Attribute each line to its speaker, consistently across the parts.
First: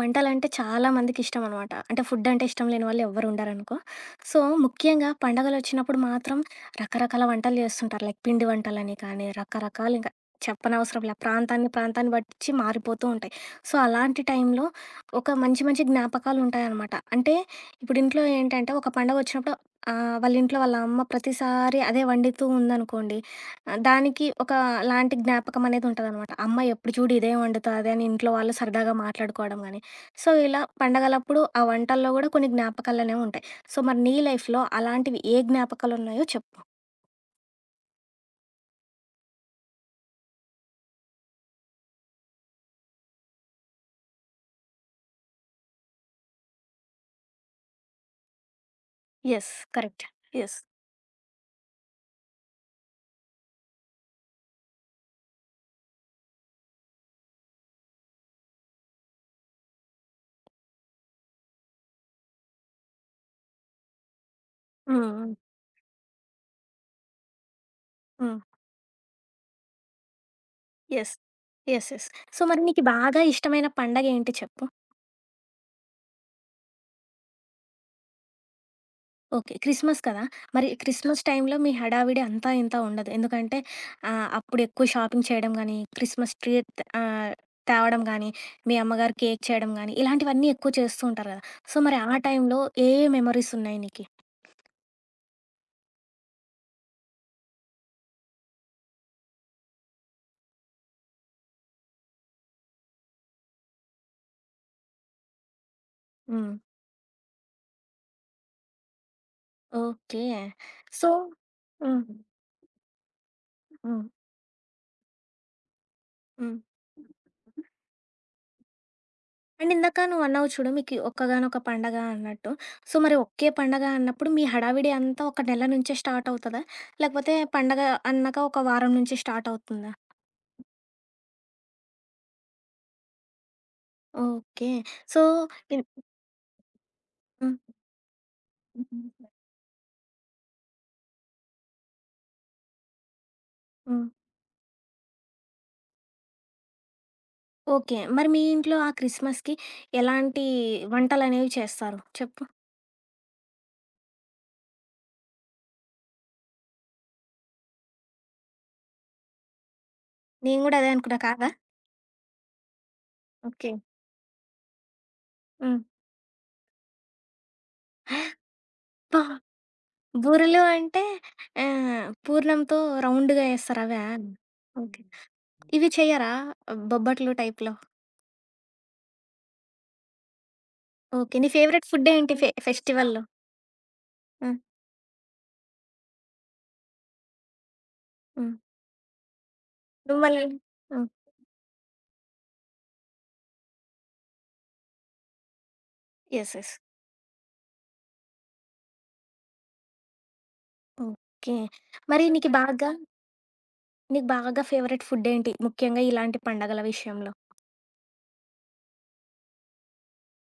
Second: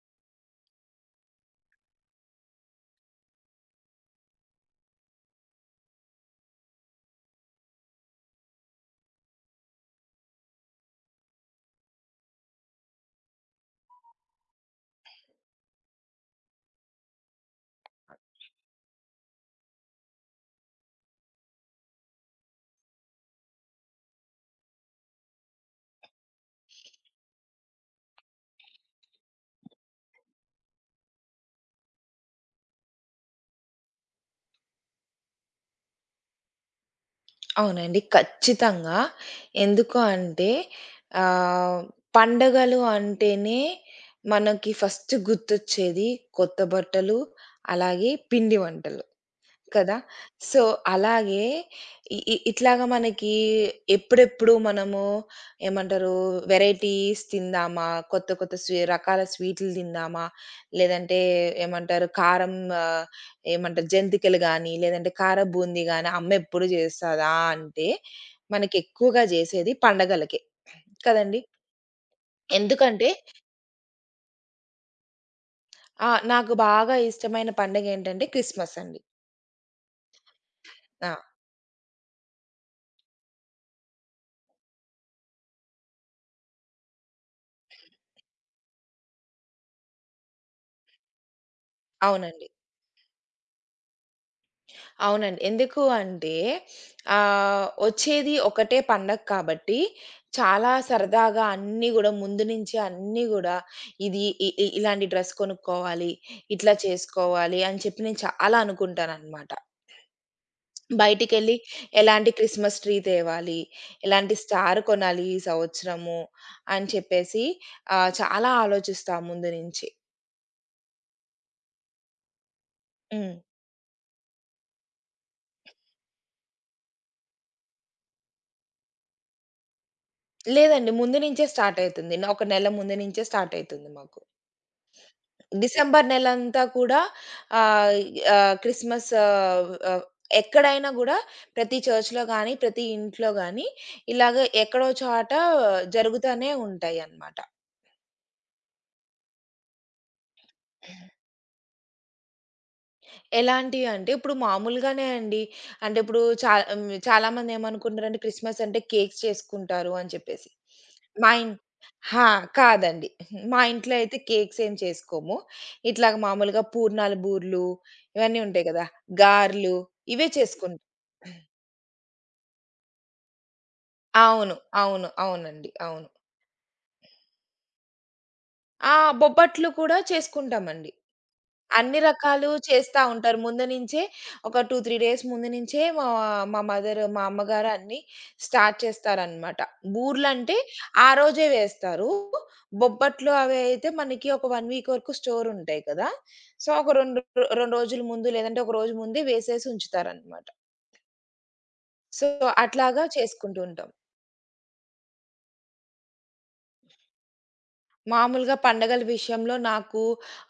Speaker 1: వంటలంటే చాలా మందికిష్టం అనమాట. అంటే ఫుడ్డంటే ఇష్టం లేని వాళ్ళు ఎవ్వరు ఉండరనుకో. సో, ముఖ్యంగా పండగలొచ్చినప్పుడు మాత్రం రకరకాల వంటలు చేస్తుంటారు. లైక్ పిండి వంటలని కానీ, రకరకాలింక చెప్పనవసరం లే. ప్రాంతాన్ని బట్టిచ్చి మారిపోతూ ఉంటాయి. సో, అలాంటి టైంలో ఒక మంచి జ్ఞాపకాలుంటాయనమాట. అంటే ఇప్పుడు ఇంట్లో ఏంటంటే ఒక పండగొచ్చినప్పుడు ఆహ్, వాళ్ళ ఇంట్లో వాళ్ళ అమ్మ ప్రతిసారి అదే వండుతూ ఉందనుకోండి, దానికి ఒక లాంటి జ్ఞాపకమనేది ఉంటదనమాట. అమ్మ ఎప్పుడు చూడు ఇదే వండుతాది అని ఇంట్లో వాళ్ళు సరదాగా మాట్లాడుకోవడం గానీ, సో, ఇలా పండగలప్పుడు ఆ వంటల్లో గూడా కొన్ని జ్ఞాపకాలనేవి ఉంటాయి. సో, మరి నీ లైఫ్‌లో అలాంటివి ఏ జ్ఞాపకాలున్నాయో చెప్పు?
Speaker 2: అవునండి. ఖచ్చితంగా. ఎందుకు అంటే ఆహ్, పండగలు అంటేనే మనకి ఫస్ట్ గుర్తొచ్చేది కొత్త బట్టలు, అలాగే పిండి వంటలు.
Speaker 1: యెస్.
Speaker 2: కదా!
Speaker 1: కరెక్ట్. యెస్.
Speaker 2: సో, అలాగే ఇ ఇ ఇట్లాగా మనకి ఎప్పుడెప్పుడు మనము ఏమంటారు వెరైటీస్ తిందామా? కొత్త కొత్త రకాల స్వీటులు తిందామా? లేదంటే ఏమంటారు కారం, ఆహ్, ఏమంటారు జంతికలు గానీ,
Speaker 1: హ్మ్.
Speaker 2: లేదంటే
Speaker 1: హ్మ్.
Speaker 2: కార బూందీ గానీ అమ్మెప్పుడు జేస్తదా అంటే,
Speaker 1: హ్మ్.
Speaker 2: మనకెక్కువగా జేసేది పండగలకే.
Speaker 1: యెస్.
Speaker 2: కదండీ!
Speaker 1: యెస్. యెస్. సో, మరి నీకు
Speaker 2: ఎందుకంటే
Speaker 1: బాగా ఇష్టమైన పండగేంటి చెప్పు?
Speaker 2: ఆ! నాకు బాగా ఇష్టమైన పండగేంటంటే క్రిస్మస్ అండి.
Speaker 1: ఓకే. క్రిస్మస్ కదా! మరి
Speaker 2: ఆ!
Speaker 1: క్రిస్మస్ టైంలో మీ హడావిడి అంతా ఇంతా ఉండదు. ఎందుకంటే అప్పుడు ఎక్కువ షాపింగ్ చేయడం గానీ, క్రిస్మస్ ట్రీ త ఆహ్, తేవడం గానీ, మీ అమ్మగారు కేక్ చేయడం గానీ, ఇలాంటివన్నీ ఎక్కువ చేస్తూ ఉంటారు గదా! సో, మరి ఆ
Speaker 2: అవునండి.
Speaker 1: టైంలో ఏ ఏ మెమోరీసున్నాయి నీకి?
Speaker 2: అవునండి. ఎందుకు అంటే వచ్చేది ఒకటే పండగ కాబట్టి చాలా సరదాగా అన్నీ గూడా ముందు నుంచే అన్నీ గూడా ఇది ఇ ఇ ఇలాంటి డ్రెస్ కొనుక్కోవాలి,
Speaker 1: హ్మ్.
Speaker 2: ఇట్లా చేసుకోవాలి అని చెప్పి నేను చాలా అనుకుంటాననమాట.
Speaker 1: ఓకే. సో.
Speaker 2: బయటికెళ్ళి
Speaker 1: హ్మ్.
Speaker 2: ఎలాంటి క్రిస్మస్ ట్రీ తేవాలి,
Speaker 1: హ్మ్.
Speaker 2: ఎలాంటి స్టార్ కొనాలి ఈ సంవత్సరము
Speaker 1: హ్మ్.
Speaker 2: అని చెప్పేసి చాలా ఆలోచిస్తా ముందు
Speaker 1: అండ్
Speaker 2: నుంచి.
Speaker 1: ఇందాక నువ్వన్నావు చూడు, మీకి ఒక్కగానొక పండగ అన్నట్టు. సో, మరి
Speaker 2: హ్మ్.
Speaker 1: ఒకే పండగ అన్నప్పుడు మీ హడావిడి అంతా ఒక నెల నుంచే స్టార్ట్ అవుతదా? లేకపోతే పండగ అన్నాక ఒక వారం నుంచి స్టార్ట్ అవుతుందా?
Speaker 2: లేదండి. ముందు నుంచే స్టార్ట్ అయితుంది. ఒక నెల ముందు నుంచే స్టార్ట్ అయితుంది మాకు.
Speaker 1: ఓకే. సో. ఇన్
Speaker 2: డిసెంబర్ నెలంతా కూడా
Speaker 1: హ్మ్.
Speaker 2: ఆహ్, ఆహ్, క్రిస్మస్, ఆహ్, ఆహ్, ఎక్కడైనా గూడా ప్రతి చర్చ్‌లో గాని, ప్రతి ఇంట్లో గాని
Speaker 1: హ్మ్.
Speaker 2: ఇలాగ ఎక్కడో చోట జరుగుతానే ఉంటాయన్నమాట.
Speaker 1: ఓకే. మరి మీ ఇంట్లో ఆ క్రిస్మస్‌కి ఎలాంటి వంటలనేవి చేస్తారు చెప్పు?
Speaker 2: ఎలాంటివి అంటే, ఇప్పుడు మామూలుగానే అండి. అంటే ఇప్పుడు చా హ్మ్. చాలామంది ఏమనుకుంటారంటే క్రిస్మస్ అంటే కేక్స్ చేసుకుంటారు అని చెప్పేసి.
Speaker 1: నేను గూడా అదే అనుకున్నా.
Speaker 2: మా
Speaker 1: కాదా?
Speaker 2: ఇన్ హా! కాదండి. మా
Speaker 1: ఓకే.
Speaker 2: ఇంట్లో అయితే కేక్స్ ఏం చేసుకోము.
Speaker 1: హ్మ్.
Speaker 2: ఇట్లాగ మామూలుగా పూర్ణాలు, బూర్లు, ఇవన్నీ ఉంటాయి కదా!
Speaker 1: అబ్బా!
Speaker 2: గారెలు, ఇవే
Speaker 1: బూరెలు
Speaker 2: చేసుకుం
Speaker 1: అంటే పూర్ణంతో రౌండ్‌గా ఏస్తారు అవా?
Speaker 2: అవును.
Speaker 1: ఓకే.
Speaker 2: అవును. అవునండి.
Speaker 1: ఇవి
Speaker 2: అవును.
Speaker 1: చెయ్యరా? బొబ్బట్లు టైప్‌లో?
Speaker 2: ఆ! బొబ్బట్లు కూడా చేసుకుంటామండి.
Speaker 1: ఓకే. నీ ఫేవరెట్
Speaker 2: అన్ని
Speaker 1: ఫుడ్ ఏంటి ఫె
Speaker 2: రకాలు చేస్తా
Speaker 1: ఫెస్టివల్‌లో?
Speaker 2: ఉంటారు. ముందు నించే ఒక
Speaker 1: హ్మ్.
Speaker 2: 2, 3 డేస్ ముందు నించే మా మా మదర్, మా అమ్మగారు అన్నీ
Speaker 1: హ్మ్.
Speaker 2: స్టార్ట్ చేస్తారనమాట.
Speaker 1: నువ్వు మళ్ళీ
Speaker 2: బూర్లంటే
Speaker 1: హ్మ్.
Speaker 2: ఆ రోజే వేస్తారు. బొబ్బట్లు అవి అయితే మనకి ఒక 1 వీక్ వరకు స్టోర్ ఉంటాయి కదా!
Speaker 1: యెస్.
Speaker 2: So,
Speaker 1: yes.
Speaker 2: ఒక 2 రోజుల ముందు లేదంటే ఒక రోజు ముందే వేసేసి ఉంచుతారనమాట.
Speaker 1: ఓకే. మరి
Speaker 2: సో,
Speaker 1: నీకు బాగా
Speaker 2: అట్లాగా చేసుకుంటూ ఉంటాం.
Speaker 1: నీకు బాగా ఫేవరెట్ ఫుడ్ ఏంటి? ముఖ్యంగా ఇలాంటి పండగల విషయంలో?
Speaker 2: మామూలుగా పండగల విషయంలో నాకు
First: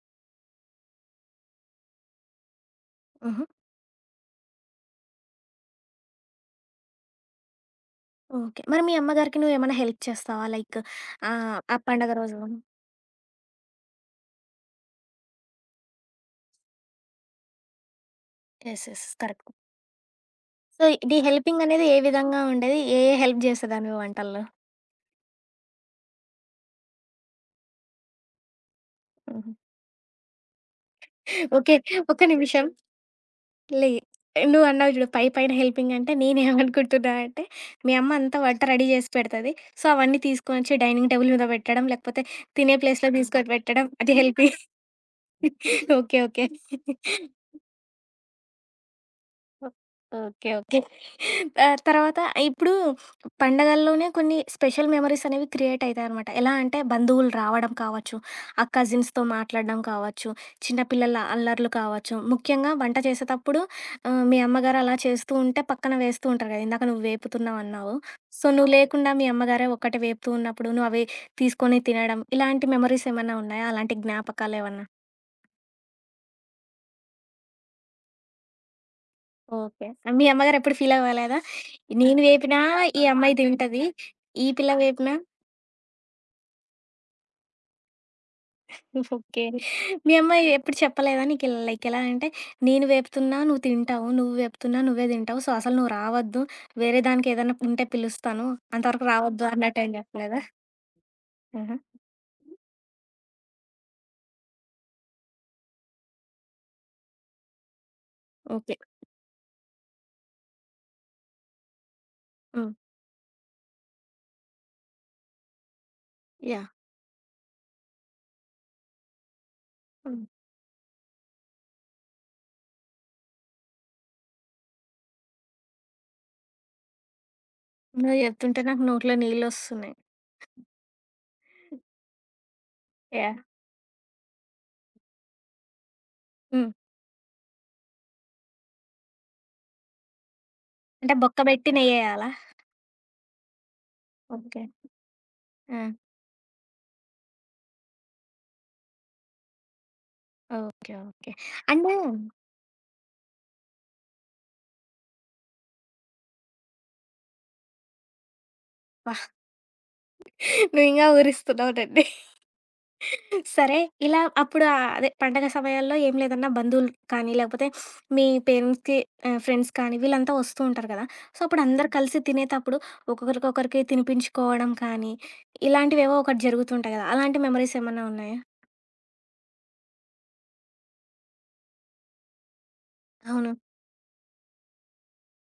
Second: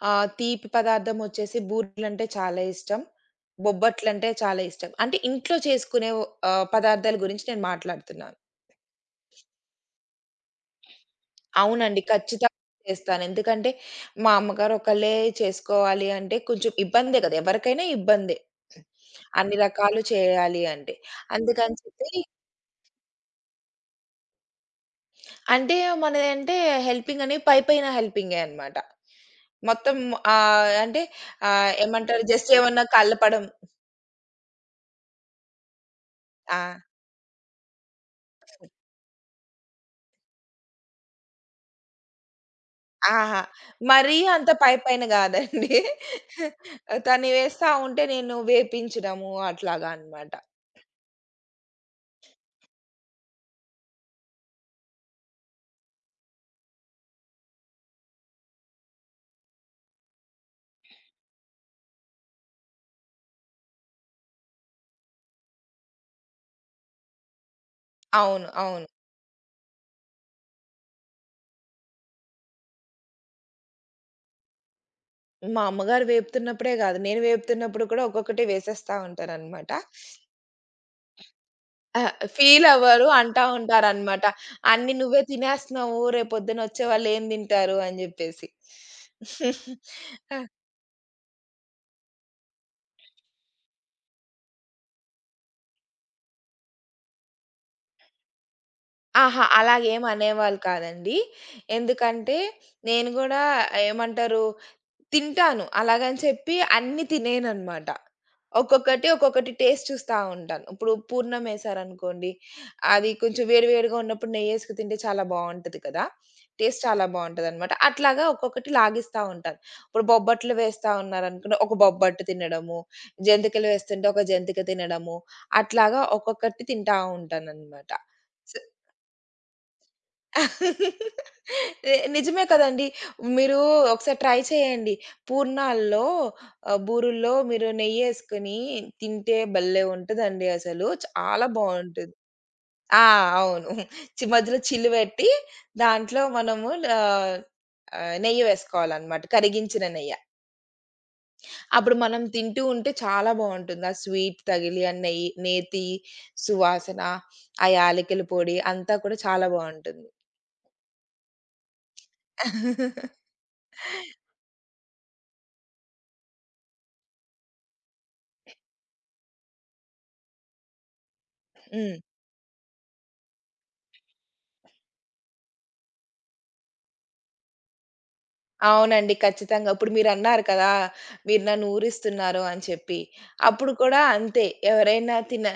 Speaker 2: తీపి పదార్థం వచ్చేసి బూరెలంటే చాలా ఇష్టం.
Speaker 1: హుహు.
Speaker 2: బొబ్బట్లంటే చాలా ఇష్టం. అంటే ఇంట్లో చేసుకునే పదార్థాల గురించి నేను మాట్లాడుతున్నాను.
Speaker 1: ఓకే. మరి మీ అమ్మగారికి నువ్వేమైనా హెల్ప్ చేస్తావా? లైక్ ఆ
Speaker 2: అవునండి.
Speaker 1: పండగ రోజు?
Speaker 2: ఖచ్చితంగా చేస్తాను. ఎందుకంటే మా అమ్మగారు ఒకళ్ళే చేసుకోవాలి అంటే కొంచెం ఇబ్బందే కదా! ఎవరికైనా ఇబ్బందే.
Speaker 1: యెస్. యెస్. కరెక్ట్.
Speaker 2: అన్ని రకాలు చేయాలి
Speaker 1: సో,
Speaker 2: అంటే.
Speaker 1: నీ హెల్పింగ్
Speaker 2: అందుకని
Speaker 1: అనేది ఏ
Speaker 2: చెప్పి
Speaker 1: విధంగా ఉండేది? ఏ హెల్ప్ చేసేదానివి వంటల్లో?
Speaker 2: అంటే మనదంటే హెల్పింగని పైపైన హెల్పింగే అన్నమాట.
Speaker 1: హుహు.
Speaker 2: మొత్తం అంటే
Speaker 1: ఓకే. ఒక్క
Speaker 2: ఏమంటారు జస్ట్
Speaker 1: నిమిషం.
Speaker 2: ఏమన్నా కలపడం.
Speaker 1: లే నువ్వు అన్నావు జూడు పై పైన హెల్పింగ్ అంటే
Speaker 2: ఆ!
Speaker 1: నేనేమనుకుంటున్నా అంటే, మీ అమ్మ అంతా వంట రెడీ జేసి పెడతది. సో, అవన్నీ తీసుకొనొచ్చి డైనింగ్ టేబుల్ మీద పెట్టడం, లేకపోతే తినే ప్లేస్‌లో
Speaker 2: అహా!
Speaker 1: తీసుకొని పెట్టడం అది
Speaker 2: మరీ అంత
Speaker 1: హెల్పింగ్.
Speaker 2: పైపైన గాదండి.
Speaker 1: ఓకే. ఓకే.
Speaker 2: తను వేస్తా ఉంటే నేను వేపించడము
Speaker 1: ఓ
Speaker 2: అట్లాగా అన్నమాట.
Speaker 1: ఓకే. ఓకే. తర్వాత ఇప్పుడు పండగల్లోనే కొన్ని స్పెషల్ మెమోరీస్ అనేవి క్రియేట్ అయితాయనమాట. ఎలా అంటే బంధువులు రావడం కావచ్చు, ఆ కజిన్స్‌తో మాట్లాడడం కావచ్చు, చిన్న పిల్లల అల్లర్లు కావచ్చు, ముఖ్యంగా వంట చేసేతప్పుడు మీ అమ్మగారు అలా చేస్తూ ఉంటే పక్కన వేస్తూ ఉంటారు కదా! ఇందాక నువ్వు వేపుతున్నావన్నావు. సో,
Speaker 2: అవును.
Speaker 1: నువ్వు
Speaker 2: అవును.
Speaker 1: లేకుండా మీ అమ్మగారే ఒక్కటే వేపుతూ ఉన్నప్పుడు నువ్వు అవి తీసుకొని తినడం, ఇలాంటి మెమోరీస్ ఏమన్నా ఉన్నాయా? అలాంటి జ్ఞాపకాలేమన్నా?
Speaker 2: మా అమ్మగారు వేపుతున్నప్పుడే గాదు. నేను వేపుతున్నప్పుడు కూడా ఒక్కొక్కటి వేసేస్తా ఉంటానన్నమాట.
Speaker 1: ఓకే. మీ అమ్మగారు ఎప్పుడు ఫీల్ అవ్వలేదా?
Speaker 2: ఆ!
Speaker 1: నేను వేపినా ఈ
Speaker 2: ఫీలవ్వరు.
Speaker 1: అమ్మాయి
Speaker 2: అంటా
Speaker 1: తింటది.
Speaker 2: ఉంటారనమాట.
Speaker 1: ఈ పిల్ల
Speaker 2: అన్నీ
Speaker 1: వేపినా
Speaker 2: నువ్వే తినేస్తున్నావు. రేపొద్దునొచ్చే వాళ్ళేం తింటారు అని జెప్పేసి.
Speaker 1: ఓకే. మీ అమ్మాయి
Speaker 2: ఆ!
Speaker 1: ఎప్పుడు చెప్పలేదా నీకు లైక్ ఎలా అంటే, నేను వేపుతున్నా నువ్వు తింటావు. నువ్వు వేపుతున్నా నువ్వే తింటావు. సో, అసలు నువ్వు రావద్దు. వేరే దానికి ఏదైనా ఉంటే పిలుస్తాను. అంతవరకు
Speaker 2: అహా!
Speaker 1: రావద్దు అన్నట్టేం చెప్పలేదా?
Speaker 2: అలాగేమనేవాళ్ళు కాదండి.
Speaker 1: ఆహా!
Speaker 2: ఎందుకంటే నేను గూడా ఏమంటారు తింటాను. అలాగని చెప్పి అన్నీ తినేయననమాట.
Speaker 1: ఓకే.
Speaker 2: ఒక్కొక్కటి, ఒక్కొక్కటి టేస్ట్ చూస్తా ఉంటాను. ఇప్పుడు పూర్ణం ఏసారనుకోండి,
Speaker 1: హ్మ్.
Speaker 2: అది కొంచెం వేడి వేడిగా ఉన్నప్పుడు నెయ్యేసుకు తింటే చాలా బావుంటది కదా!
Speaker 1: యాహ్!
Speaker 2: టేస్ట్ చాలా బావుంటదనమాట. అట్లాగా ఒక్కొక్కటి లాగిస్తా ఉంటాను. ఇప్పుడు
Speaker 1: హ్మ్.
Speaker 2: బొబ్బట్లు వేస్తా ఉన్నారనుకోండి, ఒక బొబ్బట్టు తినడము, జంతికలు వేస్తుంటే ఒక జంతిక తినడము, అట్లాగా ఒక్కొక్కటి తింటా ఉంటాననమాట.
Speaker 1: నువ్వు చెప్తుంటే నాకు నోట్లో నీళ్ళొస్తున్నాయి.
Speaker 2: నిజమే కదండీ.
Speaker 1: యాహ్!
Speaker 2: మీరు ఒకసారి ట్రై చేయండి. పూర్ణాల్లో,
Speaker 1: హ్మ్.
Speaker 2: బూరుల్లో మీరు నెయ్యేసుకొని తింటే భలే ఉంటదండి అసలు.
Speaker 1: అంటే బొక్క
Speaker 2: చాలా
Speaker 1: బెట్టి
Speaker 2: బావుంటది.
Speaker 1: నెయ్యేయాలా?
Speaker 2: ఆ! అవును. మధ్యలో
Speaker 1: ఓకే.
Speaker 2: చిల్లు పెట్టి
Speaker 1: ఆ!
Speaker 2: దాంట్లో మనము ఆహ్, ఆహ్, నెయ్యి వేసుకోవాలన్నమాట. కరిగించిన నెయ్య.
Speaker 1: ఓకే. ఓకే. అండ్
Speaker 2: అప్పుడు మనం తింటూ ఉంటే చాలా బావుంటుంది. ఆ స్వీట్ తగిలి, ఆ నెయ్యి, నేతి సువాసన, ఆ యాలకుల పొడి అంతా కూడా చాలా బావుంటుంది.
Speaker 1: నువ్వింగా ఊరిస్తున్నావునండి. సరే ఇలా అప్పుడు అదే పండగ సమయాల్లో ఏం లేదన్నా బంధువులు కానీ, లేకపోతే మీ పేరెంట్స్‌కి ఫ్రెండ్స్ కానీ వీళ్ళంతా వస్తూ ఉంటారు కదా! సో, అప్పుడు అందరూ
Speaker 2: హ్మ్.
Speaker 1: కలిసి తినేతప్పుడు ఒకరికొకరికి తినిపించుకోవడం కానీ, ఇలాంటివేవో ఒకటి జరుగుతుంటాయి కదా! అలాంటి మెమరీస్ ఏమన్నా ఉన్నాయా?
Speaker 2: అవునండి. ఖచ్చితంగా. ఇప్పుడు మీరన్నారు కదా! మీరు నన్ను ఊరిస్తున్నారు అని చెప్పి.
Speaker 1: అవును.
Speaker 2: అప్పుడు కూడా అంతే. ఎవరైనా తిన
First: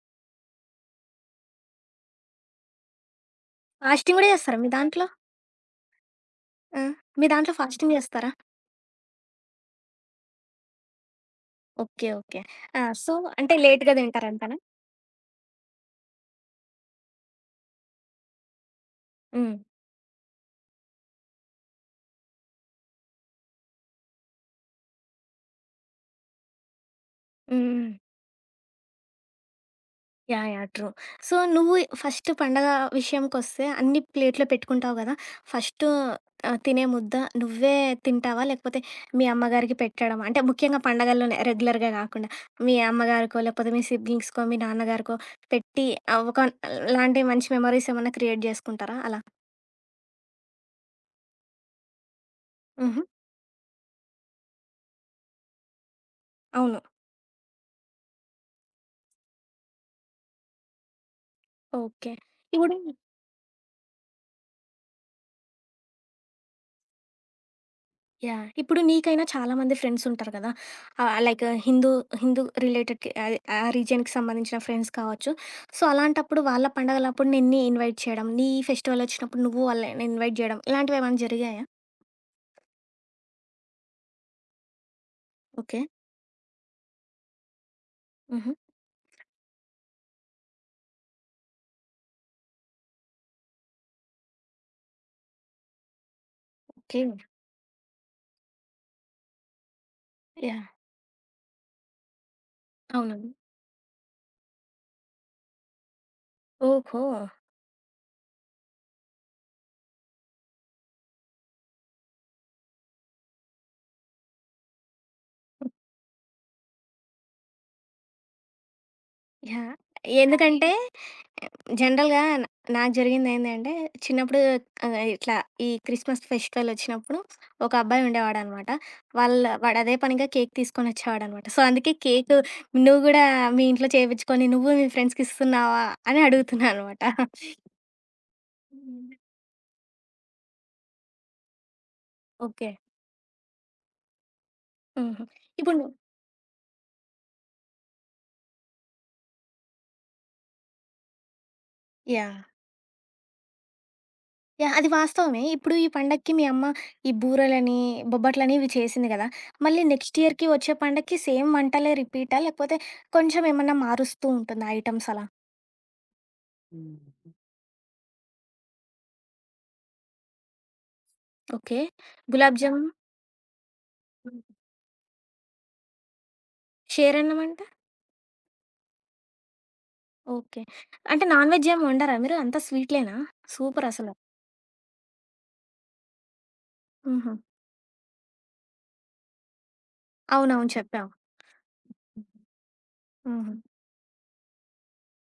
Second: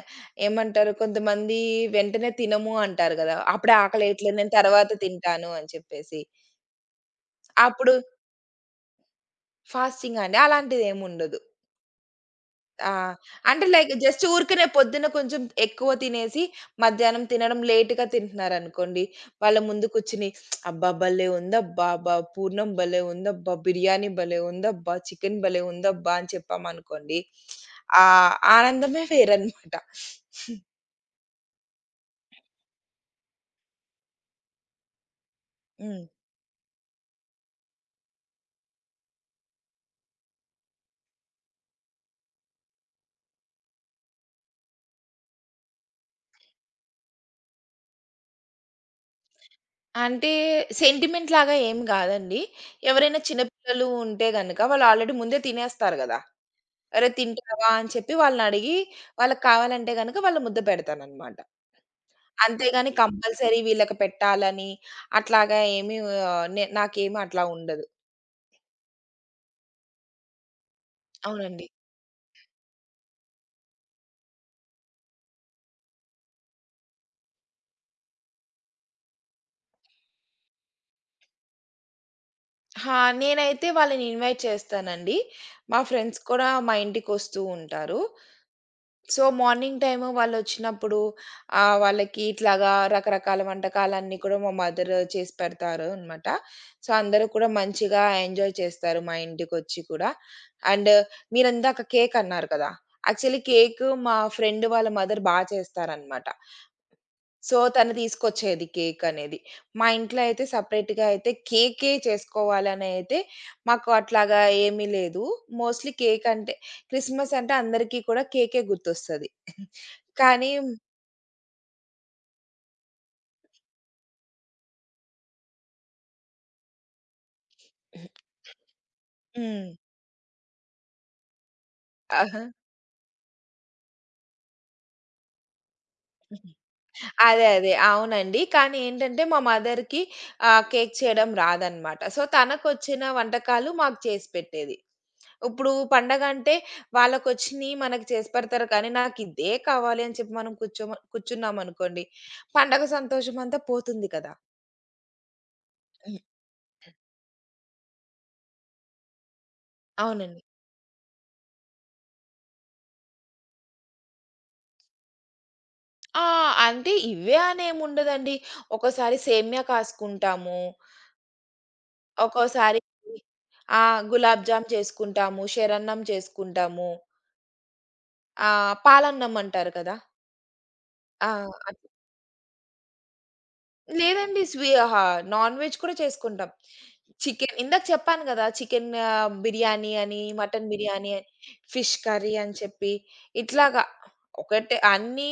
Speaker 2: ఏమంటారు కొంతమంది వెంటనే తినము అంటారు గదా! అప్పుడే
Speaker 1: ఫాస్టింగ్ గూడా
Speaker 2: ఆకలేయట్లేదు, నేను
Speaker 1: చేస్తారా మీ
Speaker 2: తర్వాత
Speaker 1: దాంట్లో?
Speaker 2: తింటాను అని చెప్పేసి.
Speaker 1: ఆ! మీ దాంట్లో
Speaker 2: అప్పుడు
Speaker 1: ఫాస్టింగ్ చేస్తారా?
Speaker 2: ఫాస్టింగా అండి? అలాంటిదేముండదు.
Speaker 1: ఓకే. ఓకే. ఆ!
Speaker 2: ఆ!
Speaker 1: సో, అంటే
Speaker 2: అంటే లైక్
Speaker 1: లేట్‌గా
Speaker 2: జస్ట్
Speaker 1: తింటారంటానా?
Speaker 2: ఊరికనే పొద్దున కొంచెం ఎక్కువ తినేసి, మధ్యాహ్నం తినడం లేట్‌గా తింటున్నారనుకోండి.
Speaker 1: హ్మ్.
Speaker 2: వాళ్ళ ముందు కూర్చొని, "అబ్బా! భలే ఉందబ్బా! అబ్బా! పూర్ణం భలే ఉందబ్బా! బిర్యానీ భలే ఉందబ్బా! చికెన్ భలే ఉందబ్బా!" అని చెప్పామనుకోండి,
Speaker 1: హ్మ్. హ్మ్.
Speaker 2: ఆ ఆనందమే వేరన్నమాట.
Speaker 1: యాహ్! యాహ్! ట్రూ. సో, నువ్వు ఫస్ట్ పండగ విషయంకొస్తే అన్ని ప్లేట్‌లో పెట్టుకుంటావు గదా! ఫస్ట్
Speaker 2: హ్మ్.
Speaker 1: తినే ముద్ద నువ్వే తింటావా? లేకపోతే మీ అమ్మగారికి పెట్టడం అంటే ముఖ్యంగా పండగల్లోనే రెగ్యులర్‌గా గాకుండా మీ అమ్మగారికో, లేకపోతే మీ సిబ్లింగ్స్‌కో, మీ నాన్నగారికో పెట్టి ఒక లాంటి మంచి మెమోరీస్ ఏమన్నా క్రియేట్ జేసుకుంటారా అలా?
Speaker 2: అంటే సెంటిమెంట్ లాగా ఏం గాదండి.
Speaker 1: హుహు.
Speaker 2: ఎవరైనా చిన్న పిల్లలు ఉంటే గనక వాళ్ళు ఆల్రెడీ ముందే తినేస్తారు గదా!
Speaker 1: అవును.
Speaker 2: "అరె! తింటావా?" అని చెప్పి వాళ్ళనడిగి వాళ్ళకి కావాలంటే గనక వాళ్ళ ముద్ద పెడతానన్నమాట.
Speaker 1: ఓకే. ఇప్పుడు
Speaker 2: అంతేగాని కంపల్సరీ వీళ్ళకి పెట్టాలని అట్లాగా ఏమి ఆహ్, నే నాకేమి అట్లా ఉండదు.
Speaker 1: యాహ్! ఇప్పుడు నీకైనా చాలా మంది ఫ్రెండ్స్ ఉంటారు కదా! లైక్
Speaker 2: అవునండి.
Speaker 1: హిందూ హిందూ రిలేటెడ్‌కి అది ఆ రీజియన్‌కి సంబంధించిన ఫ్రెండ్స్ కావచ్చు. సో, అలాంటప్పుడు వాళ్ళ పండగలప్పుడు నిన్ని ఇన్వైట్ చేయడం, నీ ఫెస్టివల్ వచ్చినప్పుడు నువ్వు వాళ్ళని ఇన్వైట్ చేయడం ఇలాంటివి ఏమైనా జరిగాయా?
Speaker 2: ఆ! నేనైతే వాళ్ళని ఇన్వైట్ చేస్తానండి.
Speaker 1: ఓకే.
Speaker 2: మా ఫ్రెండ్స్ కూడా మా ఇంటికొస్తూ ఉంటారు.
Speaker 1: హుహు.
Speaker 2: సో, మార్నింగ్ టైమ్ వాళ్ళొచ్చినప్పుడు, వాళ్ళకి ఇట్లాగా రకరకాల వంటకాలన్నీ కూడా మా మదర్ చేసి పెడతారు అనమాట. So,
Speaker 1: okay.
Speaker 2: అందరూ కూడా మంచిగా ఎంజాయ్ చేస్తారు మా ఇంటికొచ్చి కూడా.
Speaker 1: యాహ్!
Speaker 2: అండ్ మీరిందాక కేక్ అన్నారు కదా!
Speaker 1: అవునండి.
Speaker 2: యాక్చువల్లీ కేక్ మా ఫ్రెండ్ వాళ్ళ మదర్ చేస్తారనమాట.
Speaker 1: ఓహో!
Speaker 2: సో, తను తీసుకొచ్చేది కేక్ అనేది. మా ఇంట్లో అయితే సెపరేట్‌గా అయితే కేకే చేసుకోవాలనైతే మాకు అట్లాగా ఏమీ లేదు. మోస్ట్‌లీ కేక్ అంటే క్రిస్మస్ అంటే అందరికీ కూడా కేకే గుర్తొస్తది.
Speaker 1: యాహ్! అది
Speaker 2: కానీ
Speaker 1: ఎందుకంటే జనరల్‌గా నాకు జరిగిందేందంటే, చిన్నప్పుడు ఇట్లా ఈ క్రిస్మస్ ఫెస్టివల్ ఒచ్చినప్పుడు, ఒక అబ్బాయి ఉండేవాడనమాట. వాళ్ళ
Speaker 2: హ్మ్.
Speaker 1: వాడు అదే పనిగా కేక్ తీసుకొనొచ్చేవాడనమాట. సో, అందుకే కేకు
Speaker 2: ఆహా!
Speaker 1: నువ్వు గూడా మీ ఇంట్లో చేపిచ్చుకొని, నువ్వు మీ ఫ్రెండ్స్‌కిస్తున్నావా అని అడుగుతున్నా అనమాట.
Speaker 2: అదే. అదే. అవునండి. కానీ ఏంటంటే మా మదర్‌కి కేక్ చేయడం రాదనమాట. So,
Speaker 1: okay.
Speaker 2: తనకొచ్చిన వంటకాలు మాకు చేసి పెట్టేది.
Speaker 1: హుహు.
Speaker 2: ఇప్పుడు
Speaker 1: ఇప్పుడు నువ్వు
Speaker 2: పండగంటే వాళ్ళకొచ్చినియి మనకి చేసి పెడతారు కానీ, నాకిదే కావాలి అని చెప్పి మనం కూర్చున్నామనుకోండి,
Speaker 1: యాహ్!
Speaker 2: పండగ సంతోషమంతా పోతుంది కదా!
Speaker 1: యాహ్! అది వాస్తవమే. ఇప్పుడు ఈ
Speaker 2: హ్మ్.
Speaker 1: పండక్కి మీ అమ్మ ఈ బూరెలని, బొబ్బట్లని ఇవి చేసింది కదా! మళ్ళీ నెక్స్ట్
Speaker 2: అవునండి.
Speaker 1: ఇయర్‌కి వచ్చే పండక్కి సేమ్ వంటలే రిపీటా? లేకపోతే కొంచెం ఏమన్నా మారుస్తూ ఉంటుందా ఐటెమ్స్ అలా?
Speaker 2: ఆ! అంటే ఇవే అనేముండదండి. ఒక్కోసారి సేమ్యా కాసుకుంటాము.
Speaker 1: ఓకే. గులాబ్
Speaker 2: ఒక్కోసారి
Speaker 1: జామున్,
Speaker 2: ఆ! గులాబ్ జామ్ చేసుకుంటాము, షేరన్నం చేసుకుంటాము.
Speaker 1: షేరన్నం అంట?
Speaker 2: ఆహ్, పాలన్నం అంటారు కదా!
Speaker 1: ఓకే. అంటే
Speaker 2: ఆ!
Speaker 1: నాన్ వెజ్ ఏమి వండరా మీరు? అంతా స్వీట్‌లేనా? సూపరసలు.
Speaker 2: లేదండి. అహా! నాన్ వెజ్ కూడా చేసుకుంటాం.
Speaker 1: హుహు.
Speaker 2: చికెన్ ఇందాక చెప్పాను గదా! చికెన్ బిర్యానీ అని, మటన్
Speaker 1: అవునవును చెప్పావు.
Speaker 2: బిర్యానీ అని, ఫిష్ కర్రీ అని చెప్పి
Speaker 1: హుహు.
Speaker 2: ఇట్లాగా ఒకటే అన్నీ,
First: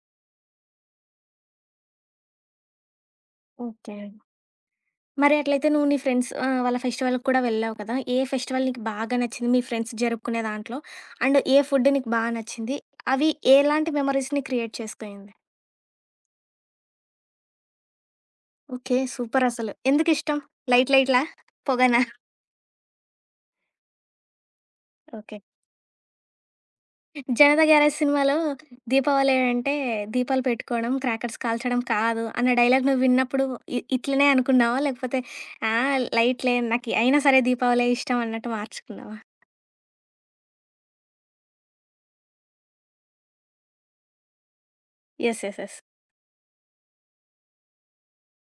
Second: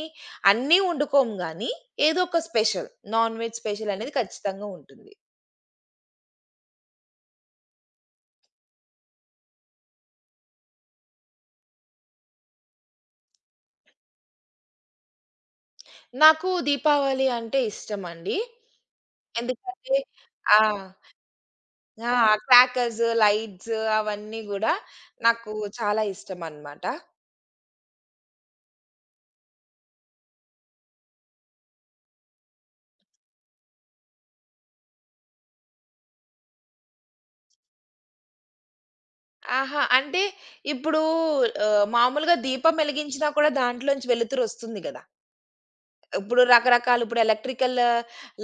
Speaker 2: అన్నీ వండుకోము గానీ, ఏదో ఒక special, non veg special
Speaker 1: okay.
Speaker 2: అనేది ఖచ్చితంగా ఉంటుంది.
Speaker 1: మరి అట్లయితే నువ్వు నీ ఫ్రెండ్స్ వాళ్ళ ఫెస్టివల్‌కి కూడా వెళ్ళావు కదా! ఏ ఫెస్టివల్ నీకు బాగా నచ్చింది మీ ఫ్రెండ్స్ జరుపుకునే దాంట్లో? అండ్ ఏ ఫుడ్ నీకు నచ్చింది? అవి ఎలాంటి మెమోరీస్‌ని క్రియేట్ చేసుకునింది?
Speaker 2: నాకు దీపావళి అంటే ఇష్టమండి.
Speaker 1: ఓకే. సూపర్ అసలు.
Speaker 2: ఎందుకంటే
Speaker 1: ఎందుకిష్టం?
Speaker 2: ఆ!
Speaker 1: లైట్‌లా? పొగనా?
Speaker 2: ఆ! క్రాకర్స్, లైట్స్ అవన్నీ గూడా
Speaker 1: ఓకే.
Speaker 2: నాకు చాలా ఇష్టమనమాట.
Speaker 1: 'జనతా గ్యారేజ్' సినిమాలో దీపావళి అంటే దీపాలు పెట్టుకోవడం, క్రాకర్స్ కాల్చడం కాదు అన్న డైలాగ్ నువ్వు విన్నప్పుడు ఇట్లనే అనుకున్నావా? లేకపోతే ఆ! లైట్‌లే నాకు అయినా సరే దీపావళే ఇష్టం అన్నట్టు మార్చుకున్నావా?
Speaker 2: ఆహా! అంటే ఇప్పుడు, మామూలుగా దీపం వెలిగించినా కూడా దాంట్లోంచి వెలుతురొస్తుంది గదా!
Speaker 1: యెస్. యెస్. యెస్.
Speaker 2: ఇప్పుడు రకరకాలు ఇప్పుడు ఎలక్ట్రికల్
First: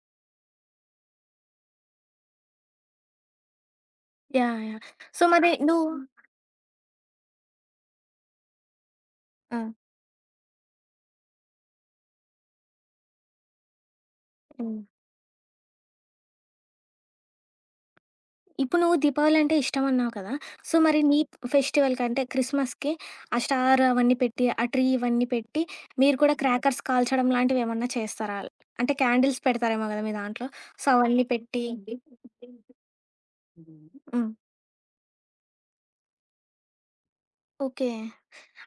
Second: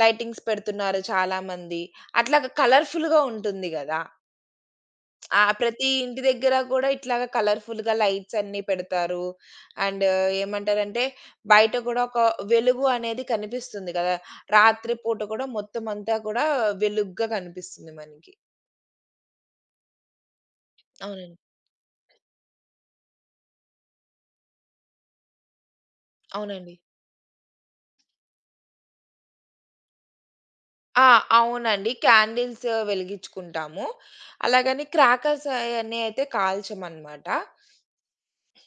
Speaker 2: లైటింగ్స్ పెడుతున్నారు చాలామంది. అట్లా కలర్‌ఫుల్‌గా ఉంటుంది గదా!
Speaker 1: యాహ్! యాహ్! సో,
Speaker 2: ఆ!
Speaker 1: మరి నువ్వు
Speaker 2: ప్రతి ఇంటి దగ్గర కూడా ఇట్లాగా కలర్‌ఫుల్‌గా లైట్స్ అన్నీ పెడతారు.
Speaker 1: ఆ!
Speaker 2: అండ్ ఏమంటారంటే బయట కూడా ఒక వెలుగు అనేది కనిపిస్తుంది గదా!
Speaker 1: హ్మ్.
Speaker 2: రాత్రి పూట కూడా మొత్తం అంతా కూడా వెలుగ్గా కనిపిస్తుంది మనకి.
Speaker 1: ఇప్పుడు నువ్వు దీపావళి అంటే ఇష్టమన్నావు కదా! సో, మరి నీ
Speaker 2: అవునండి.
Speaker 1: ఫెస్టివల్‌కంటే క్రిస్మస్‌కి ఆ స్టార్ అవన్నీ పెట్టి, ఆ ట్రీ ఇవన్నీ పెట్టి, మీరు కూడా
Speaker 2: అవునండి.
Speaker 1: క్రాకర్స్ కాల్చడం లాంటివేమన్నా చేస్తారా? అంటే క్యాండిల్స్ పెడతారేమో గదా! మీ దాంట్లో. సో,
Speaker 2: ఆ!
Speaker 1: అవన్నీ పెట్టి
Speaker 2: అవునండి.
Speaker 1: అవునండి.
Speaker 2: క్యాండిల్స్ వెలిగిచ్చుకుంటాము.
Speaker 1: హ్మ్.
Speaker 2: అలాగని క్రాకర్స్ అయన్నీ అయితే కాల్చమనమాట.
Speaker 1: ఓకే.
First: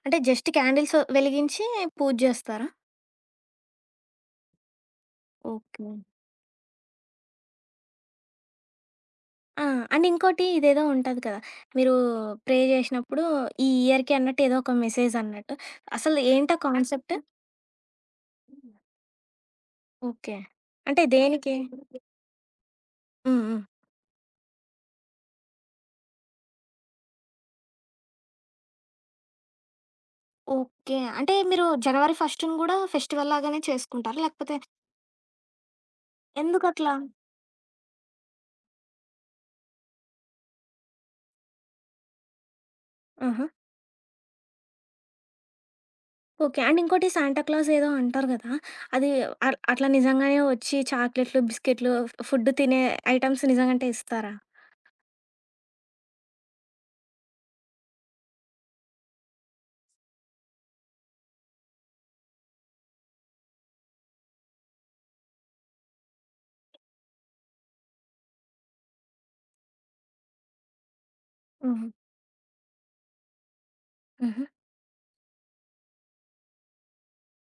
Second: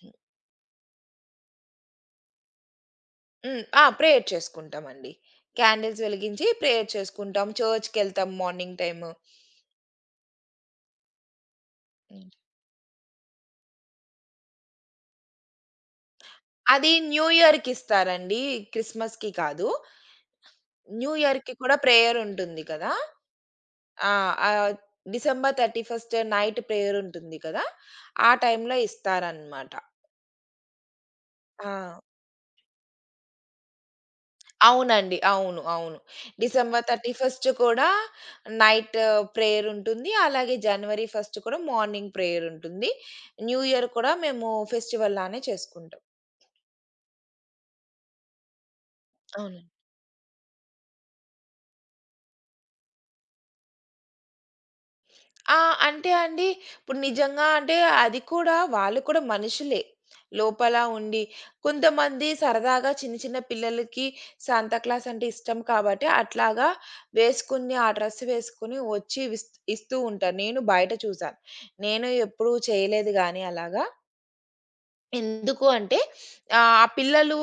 Speaker 1: అంటే జస్ట్ క్యాండిల్స్ వెలిగించి పూజ జేస్తారా?
Speaker 2: హ్మ్. ఆ! ప్రేయర్ చేసుకుంటామండి.
Speaker 1: ఓకే.
Speaker 2: క్యాండిల్స్ వెలిగించి ప్రేయర్ చేసుకుంటాం. చర్చ్‌కెళ్తాం మార్నింగ్ టైము.
Speaker 1: ఆ! అండ్ ఇంకోటి ఇదేదో ఉంటది కదా! మీరు
Speaker 2: హ్మ్.
Speaker 1: ప్రే జేసినప్పుడు ఈ ఇయర్‌కి అన్నట్టు ఏదో ఒక మెసేజ్ అన్నట్టు. అసలు ఏంటా
Speaker 2: అది
Speaker 1: కాన్సెప్ట్?
Speaker 2: న్యూ ఇయర్‌కిస్తారండి. క్రిస్మస్‌కి కాదు.
Speaker 1: ఓకే. అంటే
Speaker 2: న్యూ
Speaker 1: దేనికి?
Speaker 2: ఇయర్‌కి కూడా ప్రేయర్ ఉంటుంది కదా!
Speaker 1: హ్మ్. హ్మ్.
Speaker 2: ఆ! ఆహ్, డిసెంబర్ 31 నైట్ ప్రేయర్ ఉంటుంది కదా! ఆ టైంలో ఇస్తారనమాట.
Speaker 1: ఓకే. అంటే మీరు
Speaker 2: ఆ!
Speaker 1: జనవరి 1ని గూడా ఫెస్టివల్ లాగానే చేసుకుంటారా? లేకపోతే
Speaker 2: అవునండి. అవును. అవును. డిసెంబర్
Speaker 1: ఎందుకట్లా?
Speaker 2: 31 కూడా నైట్ ప్రేయర్ ఉంటుంది. అలాగే జనవరి 1 కూడా మార్నింగ్ ప్రేయర్ ఉంటుంది.
Speaker 1: ఆహా!
Speaker 2: న్యూ ఇయర్ కూడా మేము ఫెస్టివల్ లానే చేసుకుంటాం.
Speaker 1: ఓకే. అండ్ ఇంకోటి సాంటా క్లాస్ ఏదో అంటారు గదా! అది అట్
Speaker 2: అవునండి.
Speaker 1: అట్లా నిజంగానే వచ్చి చాక్లెట్లు, బిస్కెట్లు, ఫుడ్ తినే ఐటెమ్స్ నిజంగంటే ఇస్తారా?
Speaker 2: ఆ! అంటే అండి, ఇప్పుడు నిజంగా అంటే అది కూడా, వాళ్ళు కూడా మనుషులే. లోపల ఉండి కొంతమంది సరదాగా చిన్న చిన్న పిల్లలకి సాంతా క్లాస్ అంటే ఇష్టం కాబట్టి అట్లాగా వేసుకుని, ఆ డ్రెస్ వేసుకొని వచ్చి ఇస్తూ ఉంటారు. నేను బయట చూసాను.
Speaker 1: హుహు.
Speaker 2: నేను ఎప్పుడూ చేయలేదు గానీ అలాగా.
Speaker 1: హుహు.
Speaker 2: ఎందుకు అంటే ఆ పిల్లలు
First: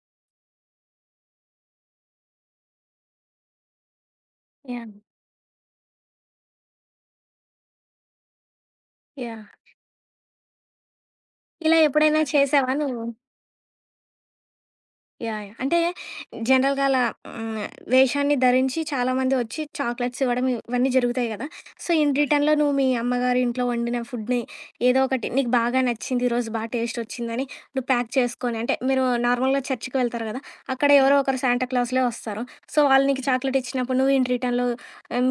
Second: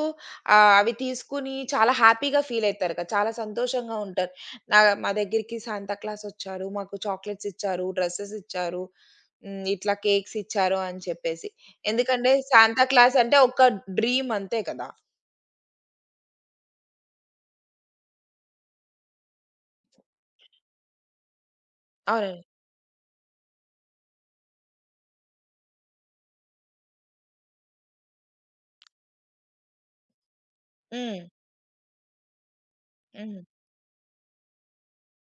Speaker 2: అవి తీసుకొని చాలా హ్యాపీగా ఫీల్ అయితారు కదా! చాలా సంతోషంగా ఉంటారు. నా
Speaker 1: యాహ్!
Speaker 2: మా దగ్గరికి సాంతా క్లాస్ వచ్చారు. మాకు చాక్లెట్స్ ఇచ్చారు, డ్రెసెస్ ఇచ్చారు.
Speaker 1: యాహ్!
Speaker 2: హ్మ్. ఇట్లా కేక్స్ ఇచ్చారు అని చెప్పేసి.
Speaker 1: ఇలా ఎప్పుడైనా
Speaker 2: ఎందుకంటే
Speaker 1: చేసావా
Speaker 2: సాంతా
Speaker 1: నువ్వు?
Speaker 2: క్లాస్ అంటే ఒక డ్రీమ్ అంతే కదా!
Speaker 1: యాహ్! యాహ్! అంటే జనరల్‌గా అలా హ్మ్. వేషాన్ని ధరించి చాలామంది వచ్చి చాక్లెట్స్ ఇవ్వడం ఇవన్నీ జరుగుతాయి గదా! సో, ఇన్ హ్మ్.
Speaker 2: అవునండి.
Speaker 1: రిటర్న్‌లో నువ్వు మీ అమ్మగారి ఇంట్లో వండిన ఫుడ్‌ని ఏదో ఒకటి నీకు బాగా నచ్చింది, ఈరోజు బా టేస్ట్ వచ్చిందని నువ్వు ప్యాక్ చేసుకొని అంటే మీరు నార్మల్‌గా చర్చ్‌కి వెళ్తారు గదా! అక్కడ ఎవరో
Speaker 2: హ్మ్.
Speaker 1: హ్మ్. ఒకరు శాంటా క్లాస్‌లే వస్తారు. సో, వాళ్ళు నీకు హ్మ్.
Speaker 2: హ్మ్.
Speaker 1: చాక్లెట్ ఇచ్చినప్పుడు నువ్వు ఇన్ రిటర్న్‌లో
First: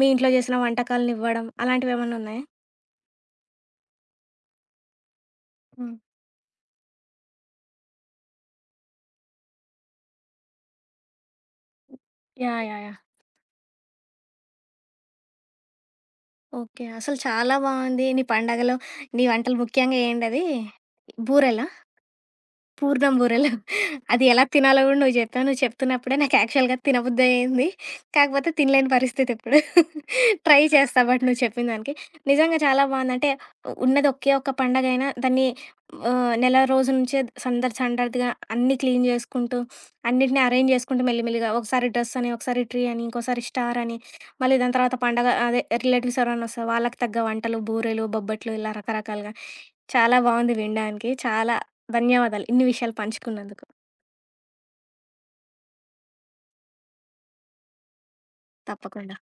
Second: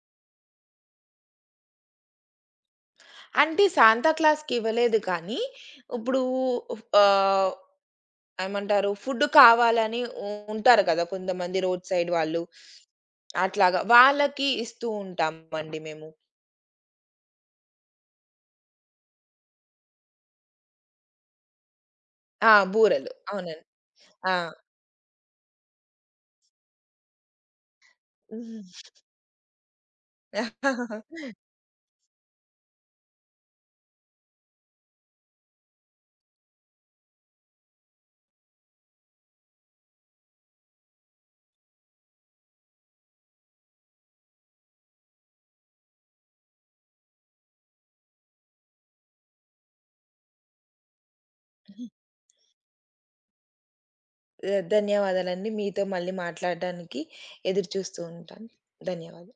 Speaker 1: మీ ఇంట్లో చేసిన వంటకాలను ఇవ్వడం అలాంటివేమన్నా ఉన్నాయా?
Speaker 2: అంటే సాంతా క్లాస్‌కి ఇవ్వలేదు కానీ,
Speaker 1: హ్మ్.
Speaker 2: ఇప్పుడు ఆహ్, ఏమంటారు ఫుడ్ కావాలని ఉంటారు కదా! కొంతమంది రోడ్ సైడ్ వాళ్ళు
Speaker 1: యాహ్! యాహ్! యాహ్!
Speaker 2: అట్లాగా. వాళ్ళకి ఇస్తూ ఉంటామండి మేము.
Speaker 1: ఓకే. అసలు చాలా బావుంది. నీ పండగలో నీ వంటలు ముఖ్యంగా ఏంటది బూరెలా?
Speaker 2: ఆ! బూరెలు.
Speaker 1: పూర్ణం బూరెలు.
Speaker 2: అవునండి.
Speaker 1: అది
Speaker 2: ఆ!
Speaker 1: ఎలా తినాలో గూడా నువ్వు జెప్పావు. నువ్వు చెప్తున్నప్పుడే నాకు యాక్చువల్‌గా తినబుద్దయింది. కాకపోతే తినలేని పరిస్థితి ఇప్పుడు.
Speaker 2: ధ
Speaker 1: ట్రై చేస్తా బట్ నువ్వు చెప్పిన దానికి. నిజంగా చాలా బావుంది. అంటే ఉన్నది ఒకే ఒక్క పండగైనా దాన్ని నెల రోజుల నుంచే సందడి సందడిగా అన్నీ క్లీన్ జేసుకుంటూ, అన్నిటిని అరేంజ్ జేసుకుంటూ మెల్లిమెల్లిగా ఒకసారి డ్రెస్ అని, ఒకసారి ట్రీ అని, ఇంకోసారి స్టార్ అని, మళ్ళీ దాని తర్వాత పండగ అదే రిలేటివ్స్ ఎవరైనా వస్తే వాళ్ళకి తగ్గ వంటలు, బూరెలు, బొబ్బట్లు ఇలా రకరకాలుగా. చాలా బావుంది వినడానికి. చాలా ధన్యవాదాలు. ఇన్ని విషయాలు పంచుకున్నందుకు.
Speaker 2: ధన్యవాదాలండి. మీతో మళ్ళీ మాట్లాడడానికి ఎదురు చూస్తూ ఉంటాను.
Speaker 1: తప్పకుండా.
Speaker 2: ధన్యవాదాలు.